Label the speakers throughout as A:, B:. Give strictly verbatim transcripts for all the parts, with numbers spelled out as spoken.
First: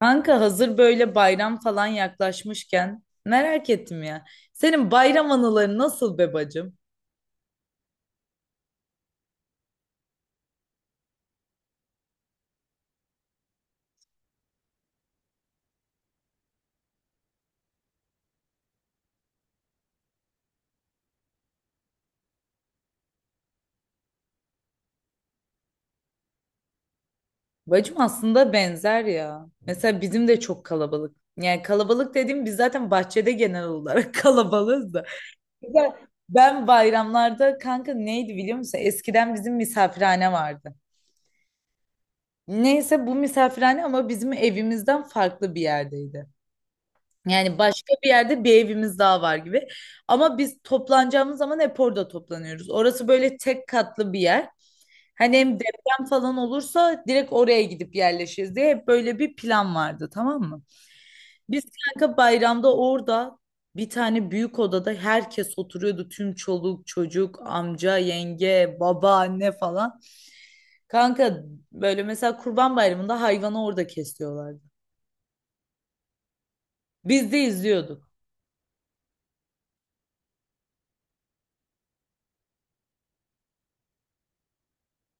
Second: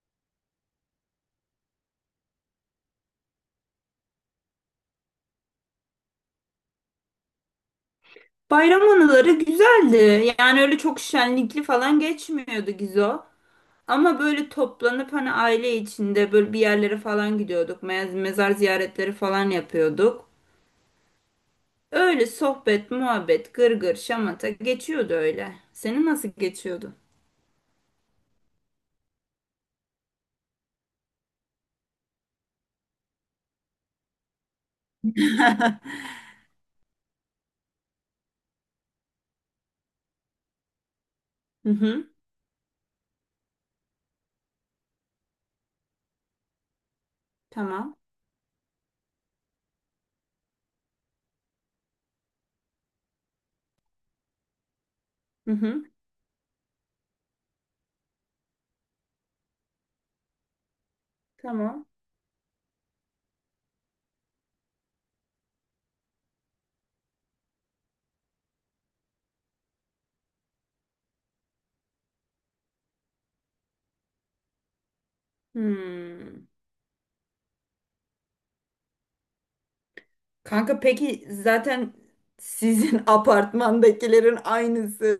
A: Kanka hazır böyle bayram falan yaklaşmışken merak ettim ya. Senin bayram anıları nasıl be bacım?
B: Bayram anıları güzeldi. Yani öyle çok şenlikli falan geçmiyordu Gizo. Ama böyle toplanıp hani aile içinde böyle bir yerlere falan gidiyorduk. Mez- Mezar ziyaretleri falan yapıyorduk. Öyle sohbet, muhabbet, gırgır, şamata geçiyordu öyle. Senin nasıl geçiyordu?
A: Bacım aslında benzer ya. Mesela bizim de çok kalabalık. Yani kalabalık dediğim biz zaten bahçede genel olarak kalabalığız da. Mesela ben bayramlarda kanka neydi biliyor musun? Eskiden bizim misafirhane vardı.
B: Hı hı.
A: Neyse bu misafirhane ama bizim evimizden farklı bir yerdeydi. Yani başka
B: Tamam.
A: bir yerde bir evimiz daha var gibi. Ama biz toplanacağımız zaman hep orada toplanıyoruz. Orası böyle tek katlı bir yer. Hani
B: Hı
A: hem
B: hı.
A: deprem falan olursa direkt oraya gidip yerleşiriz diye hep böyle bir plan vardı tamam mı? Biz
B: Tamam.
A: kanka bayramda orada bir tane büyük odada herkes oturuyordu. Tüm çoluk, çocuk, amca, yenge, baba, anne falan. Kanka böyle mesela Kurban Bayramı'nda hayvanı orada kesiyorlardı.
B: Hmm.
A: Biz de izliyorduk.
B: Kanka peki zaten sizin apartmandakilerin aynısı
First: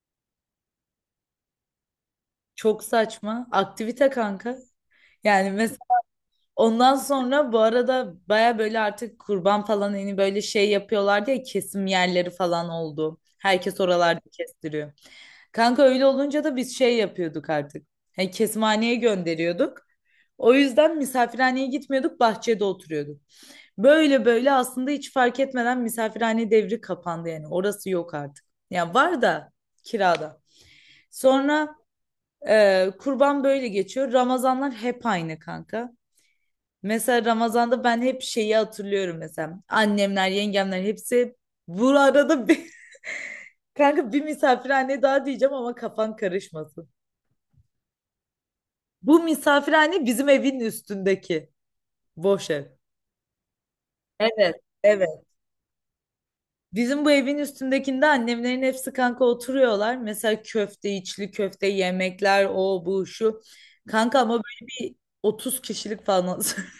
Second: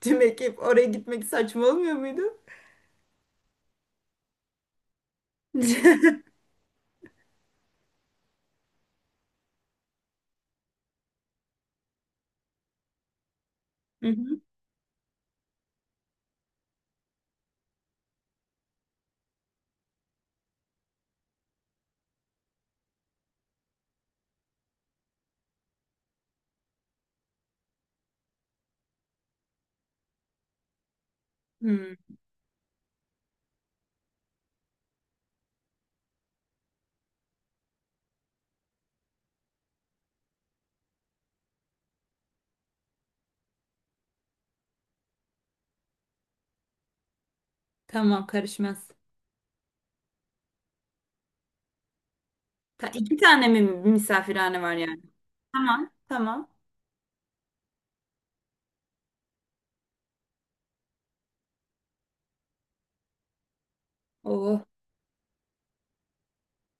B: tüm ekip oraya gitmek saçma olmuyor muydu?
A: Çok saçma. Aktivite kanka. Yani mesela ondan sonra bu arada baya böyle artık kurban falan hani böyle şey yapıyorlar diye kesim yerleri falan oldu. Herkes
B: Hı
A: oralarda
B: hı.
A: kestiriyor. Kanka öyle olunca da biz şey yapıyorduk artık. Hani kesimhaneye gönderiyorduk. O yüzden misafirhaneye gitmiyorduk, bahçede oturuyorduk. Böyle böyle aslında hiç fark etmeden misafirhane devri kapandı yani. Orası yok artık. Ya var da kirada. Sonra
B: Hmm,
A: ee, kurban böyle geçiyor. Ramazanlar hep aynı kanka. Mesela Ramazan'da ben hep şeyi hatırlıyorum mesela. Annemler, yengemler hepsi bu arada bir, kanka bir misafirhane daha diyeceğim ama kafan karışmasın.
B: tamam karışmaz.
A: Bu misafirhane bizim evin üstündeki boş ev.
B: Ta iki tane mi
A: Evet,
B: misafirhane var yani?
A: evet.
B: Tamam, tamam.
A: Bizim bu evin üstündekinde annemlerin hepsi kanka oturuyorlar. Mesela köfte, içli köfte, yemekler, o bu şu. Kanka ama böyle
B: Oh.
A: bir otuz kişilik falan.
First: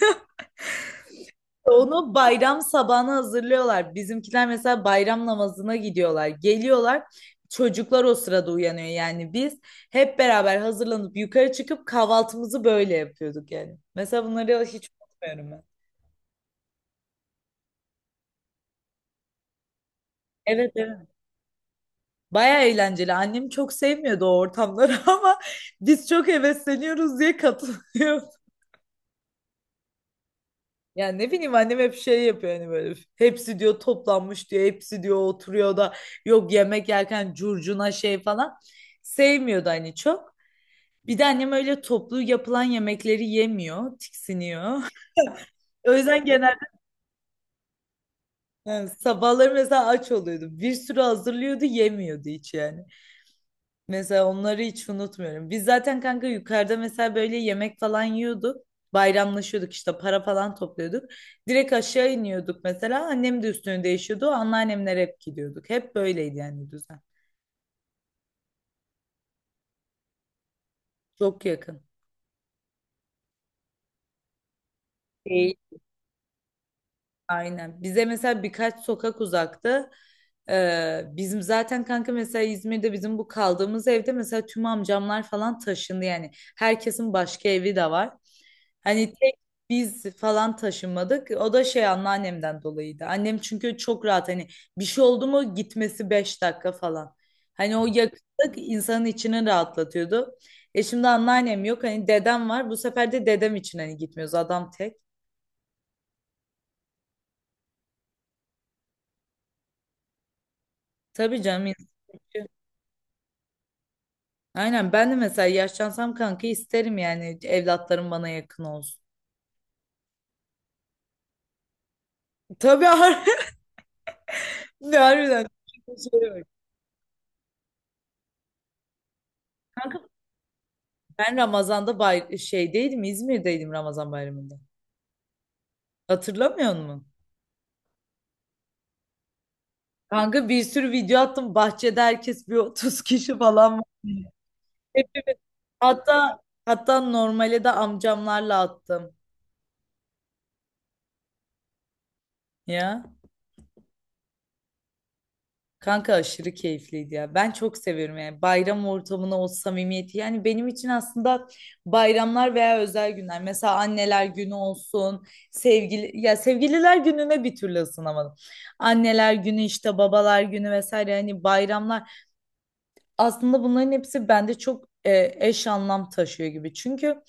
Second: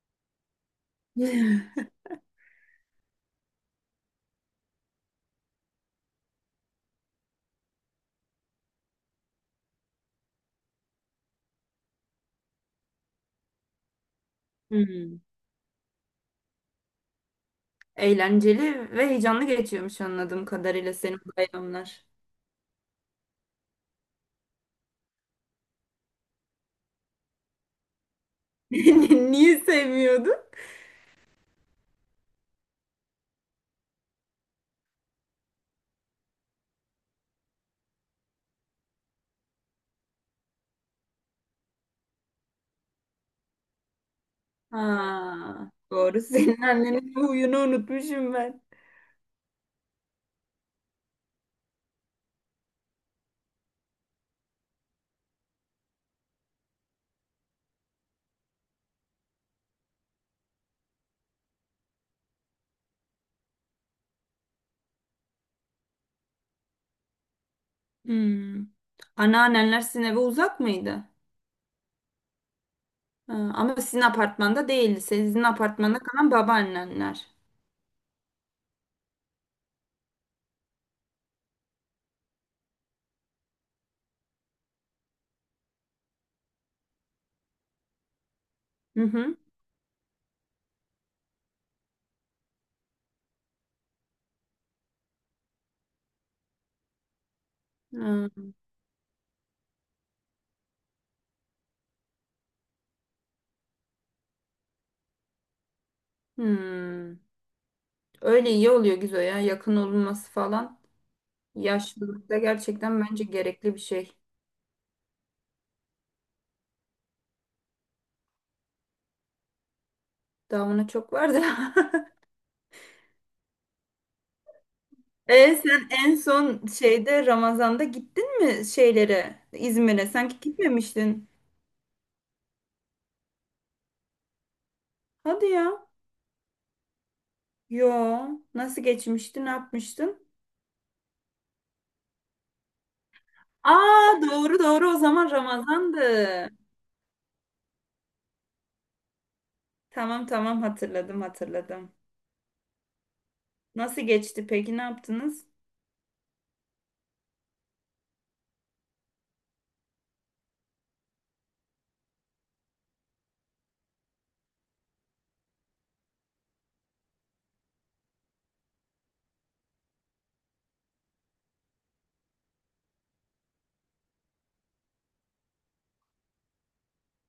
A: Onu bayram sabahına hazırlıyorlar. Bizimkiler mesela bayram namazına gidiyorlar. Geliyorlar. Çocuklar o sırada uyanıyor. Yani biz hep beraber hazırlanıp yukarı çıkıp kahvaltımızı böyle yapıyorduk yani. Mesela bunları hiç
B: Hmm,
A: unutmuyorum ben.
B: eğlenceli ve heyecanlı geçiyormuş anladığım
A: Evet
B: kadarıyla
A: evet.
B: senin bayramlar.
A: Baya eğlenceli. Annem çok sevmiyordu o ortamları ama biz çok hevesleniyoruz diye katılıyor.
B: Niye sevmiyordun?
A: Yani ne bileyim annem hep şey yapıyor hani böyle hepsi diyor toplanmış diyor hepsi diyor oturuyor da yok yemek yerken curcuna şey falan sevmiyordu hani çok. Bir de annem öyle toplu yapılan yemekleri yemiyor,
B: Ha,
A: tiksiniyor. O
B: doğru.
A: yüzden genelde
B: Senin annenin bu huyunu unutmuşum ben.
A: yani sabahları mesela aç oluyordu. Bir sürü hazırlıyordu, yemiyordu hiç yani. Mesela onları hiç unutmuyorum. Biz zaten kanka yukarıda mesela böyle yemek falan yiyorduk. Bayramlaşıyorduk işte para falan topluyorduk. Direkt aşağı iniyorduk mesela. Annem de üstünü değişiyordu. Anneannemler hep gidiyorduk. Hep böyleydi yani düzen.
B: Hmm. Anneannenler sizin eve uzak mıydı?
A: Çok yakın.
B: Ha, ama sizin apartmanda değildi. Sizin apartmanda kalan babaannenler.
A: Aynen. Bize mesela birkaç sokak uzakta e, bizim zaten kanka mesela İzmir'de bizim bu kaldığımız evde mesela tüm amcamlar falan taşındı yani. Herkesin başka evi de var.
B: Hı
A: Hani tek
B: hı.
A: biz falan taşınmadık. O da şey anneannemden dolayıydı. Annem çünkü çok rahat hani bir şey oldu mu gitmesi beş dakika falan. Hani o
B: Ha,
A: yakınlık insanın içini rahatlatıyordu. E şimdi anneannem yok hani dedem var. Bu sefer de dedem için hani gitmiyoruz adam tek.
B: hmm. Öyle iyi oluyor Gizo ya. Yakın olunması falan.
A: Tabii canım.
B: Yaşlılıkta gerçekten bence gerekli bir şey.
A: Aynen ben de mesela yaşlansam kanka isterim yani evlatlarım bana yakın olsun.
B: Daha buna çok var da.
A: Tabii har- ne harbiden.
B: E sen en
A: Şöyle bak.
B: son şeyde Ramazan'da gittin mi şeylere İzmir'e? Sanki gitmemiştin.
A: Ben Ramazan'da bay şeydeydim İzmir'deydim Ramazan bayramında.
B: Hadi ya.
A: Hatırlamıyor musun?
B: Yo. Nasıl geçmişti? Ne yapmıştın?
A: Kanka bir sürü video attım bahçede herkes bir otuz kişi falan var.
B: Aa, doğru doğru o zaman
A: Hepimiz-
B: Ramazan'dı.
A: Hatta hatta normale de amcamlarla attım
B: Tamam tamam, hatırladım hatırladım.
A: ya.
B: Nasıl geçti peki, ne yaptınız?
A: Kanka aşırı keyifliydi ya. Ben çok seviyorum yani bayram ortamına o samimiyeti. Yani benim için aslında bayramlar veya özel günler. Mesela anneler günü olsun, sevgili ya sevgililer gününe bir türlü ısınamadım. Anneler günü işte babalar günü vesaire hani bayramlar aslında bunların hepsi bende çok e, eş anlam taşıyor gibi. Çünkü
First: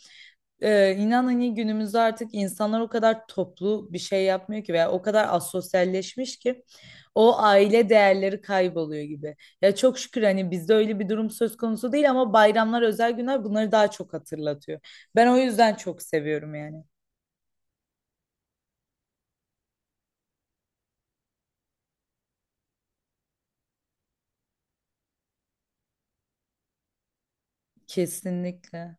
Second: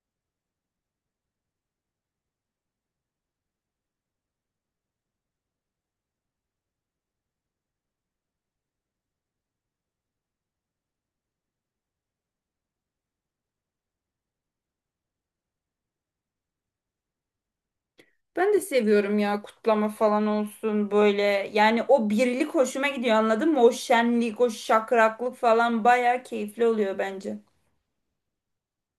A: ee, inan hani günümüzde artık insanlar o kadar toplu bir şey yapmıyor ki veya o kadar asosyalleşmiş ki o aile değerleri kayboluyor gibi. Ya çok şükür hani bizde öyle bir durum söz konusu değil ama bayramlar, özel günler bunları daha çok hatırlatıyor. Ben o yüzden çok seviyorum yani.
B: Ben de seviyorum ya, kutlama falan olsun böyle. Yani o birlik hoşuma gidiyor, anladın mı? O şenlik, o şakraklık falan bayağı keyifli oluyor bence.
A: Kesinlikle.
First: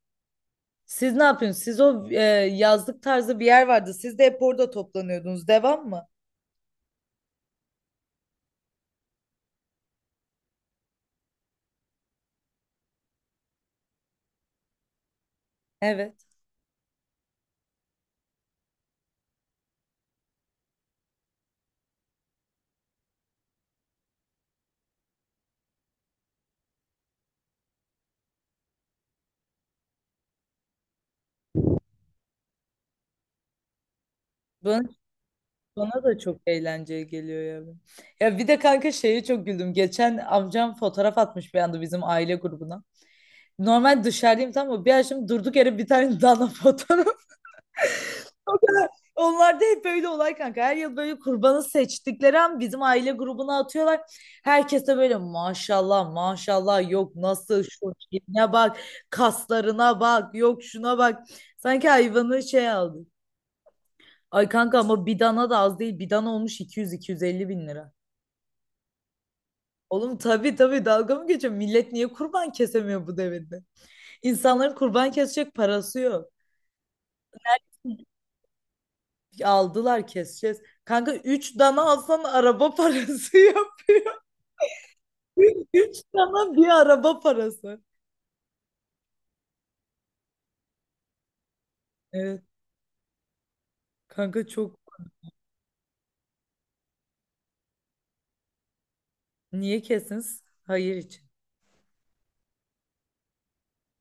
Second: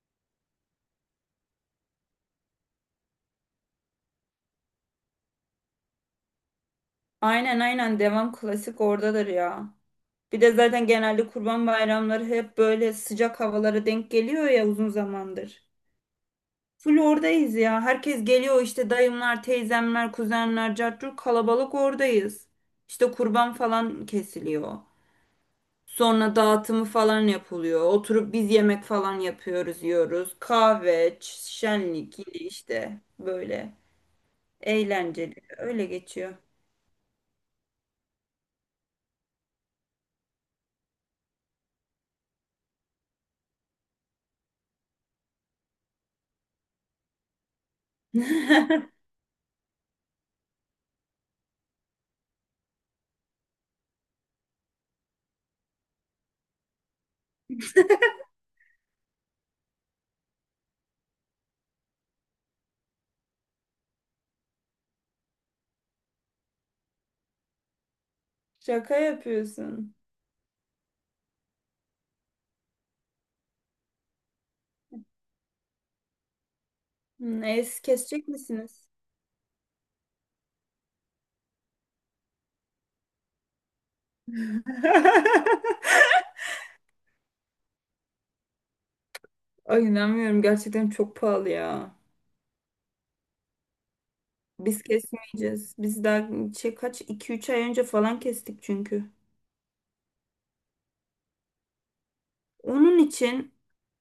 A: Siz ne yapıyorsunuz? Siz o e, yazlık tarzı bir yer vardı. Siz de hep orada toplanıyordunuz. Devam mı?
B: Aynen aynen, devam, klasik oradadır ya. Bir de zaten genelde kurban bayramları hep böyle sıcak havalara denk geliyor ya uzun zamandır.
A: Evet.
B: Full oradayız ya. Herkes geliyor işte dayımlar, teyzemler, kuzenler, cartçur, kalabalık oradayız. İşte kurban falan kesiliyor. Sonra dağıtımı falan yapılıyor. Oturup biz yemek falan yapıyoruz, yiyoruz. Kahve, ç- şenlik yine işte böyle eğlenceli. Öyle
A: Bana da
B: geçiyor.
A: çok eğlenceli geliyor ya. Ya bir de kanka şeye çok güldüm. Geçen amcam fotoğraf atmış bir anda bizim aile grubuna. Normal dışarıdayım tamam mı? Bir açtım durduk yere bir tane dana fotoğraf. O kadar. Onlar da hep böyle olay kanka. Her yıl böyle kurbanı seçtikleri an bizim aile grubuna atıyorlar. Herkes de böyle maşallah maşallah yok nasıl şu şeyine bak kaslarına bak yok şuna bak. Sanki hayvanı şey aldı. Ay kanka ama bir dana da az değil. Bir dana olmuş iki iki yüz iki yüz elli bin lira.
B: Şaka yapıyorsun.
A: Oğlum tabii tabii dalga mı geçiyor? Millet niye kurban kesemiyor bu devirde? İnsanların kurban kesecek parası yok.
B: Hmm, es kesecek misiniz?
A: Aldılar keseceğiz. Kanka üç dana alsan araba parası yok. Üç dana bir araba parası.
B: Ay, inanmıyorum gerçekten, çok pahalı ya.
A: Evet kanka çok
B: Biz kesmeyeceğiz. Biz daha şey, kaç iki üç ay önce falan kestik çünkü.
A: niye kesiniz? Hayır için.
B: Onun için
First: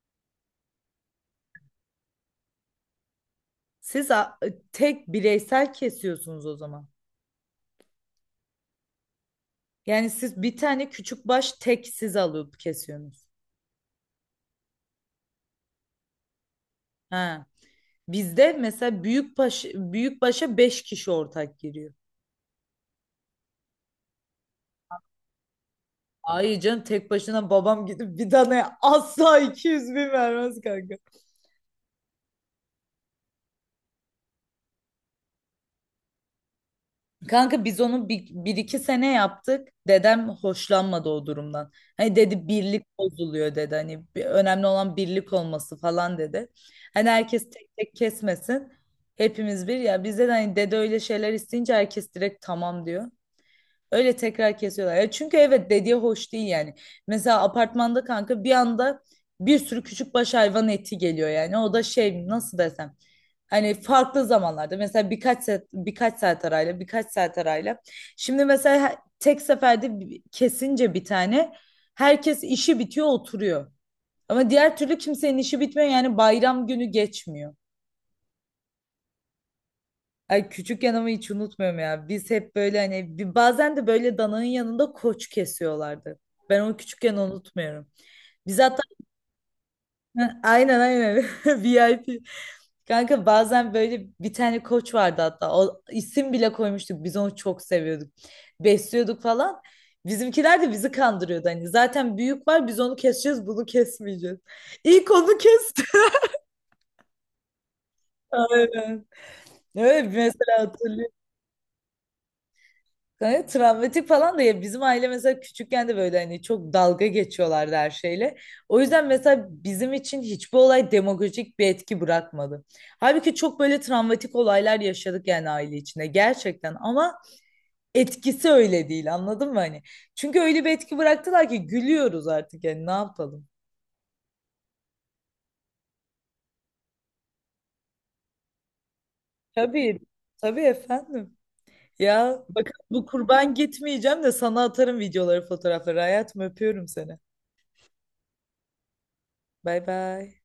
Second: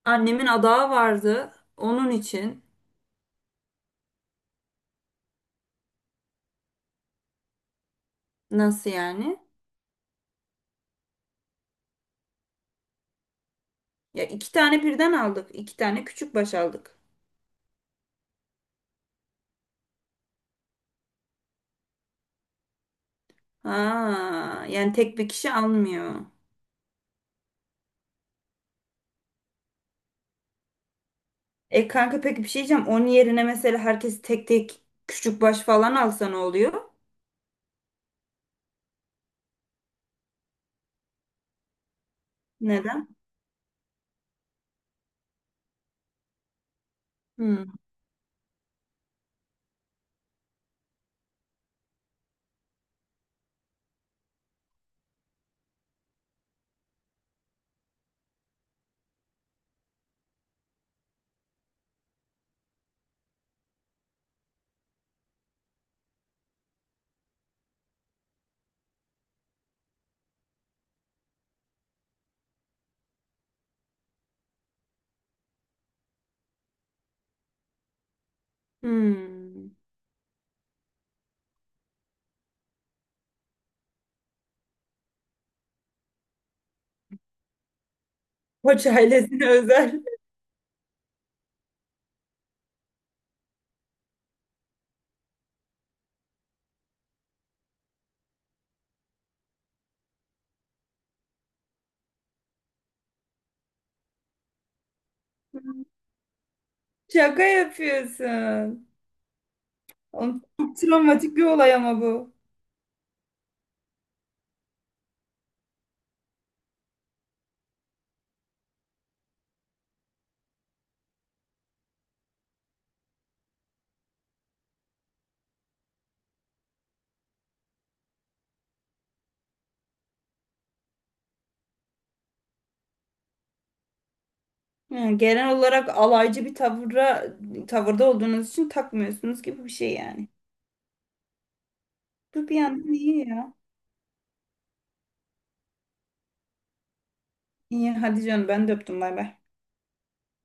B: annemin adağı vardı. Onun için
A: Siz a- tek bireysel kesiyorsunuz o zaman.
B: nasıl yani?
A: Yani siz bir tane küçük baş tek siz alıp kesiyorsunuz.
B: Ya, iki tane birden aldık. İki tane küçük baş aldık.
A: Ha. Bizde mesela büyük baş büyük başa beş kişi ortak giriyor.
B: Ha, yani tek bir kişi almıyor.
A: Ay canım tek başına babam gidip bir tane asla iki yüz bin vermez kanka.
B: E kanka peki bir şey diyeceğim. Onun yerine mesela herkes tek tek küçük baş falan alsa ne oluyor?
A: Kanka biz onu bir, bir iki sene yaptık. Dedem hoşlanmadı o durumdan. Hani dedi birlik
B: Neden?
A: bozuluyor dedi. Hani bir- önemli olan birlik olması falan dedi. Hani herkes
B: Hmm.
A: tek tek kesmesin. Hepimiz bir ya bizde de hani dede öyle şeyler isteyince herkes direkt tamam diyor. Öyle tekrar kesiyorlar. Ya çünkü evet dediği hoş değil yani. Mesela apartmanda kanka bir anda bir sürü küçük baş hayvan eti geliyor yani. O da şey nasıl desem. Hani farklı zamanlarda mesela birkaç saat, birkaç saat arayla birkaç saat arayla. Şimdi mesela he- tek seferde bi- kesince bir tane herkes işi bitiyor oturuyor. Ama diğer türlü kimsenin işi bitmiyor yani bayram günü geçmiyor.
B: Hmm.
A: Ay küçükken ama hiç unutmuyorum ya. Biz hep böyle hani bir- bazen de böyle dananın yanında koç kesiyorlardı. Ben onu küçükken unutmuyorum. Biz hatta
B: Koç ailesine özel.
A: aynen aynen VIP. Kanka bazen böyle bir tane koç vardı hatta. O isim bile koymuştuk. Biz onu çok seviyorduk. Besliyorduk falan. Bizimkiler de bizi kandırıyordu hani. Zaten büyük var biz onu keseceğiz bunu kesmeyeceğiz. İlk onu
B: Hmm.
A: kesti.
B: Şaka yapıyorsun.
A: Aynen. Evet
B: Oğlum,
A: mesela
B: çok travmatik bir olay ama bu.
A: gayet travmatik falan da ya bizim aile mesela küçükken de böyle hani çok dalga geçiyorlardı her şeyle. O yüzden mesela bizim için hiçbir olay demagojik bir etki bırakmadı. Halbuki çok böyle travmatik olaylar yaşadık yani aile içinde gerçekten ama etkisi öyle değil anladın mı hani? Çünkü öyle bir etki bıraktılar ki gülüyoruz artık yani ne yapalım?
B: Ha, genel olarak alaycı bir tavıra, tavırda olduğunuz için takmıyorsunuz gibi bir şey
A: Tabii,
B: yani.
A: tabii efendim. Ya
B: Bu bir
A: bakın
B: yandan
A: bu
B: iyi
A: kurban
B: ya.
A: gitmeyeceğim de sana atarım videoları, fotoğrafları. Hayatım öpüyorum seni.
B: İyi hadi canım, ben de öptüm, bay bay.
A: Bay bay.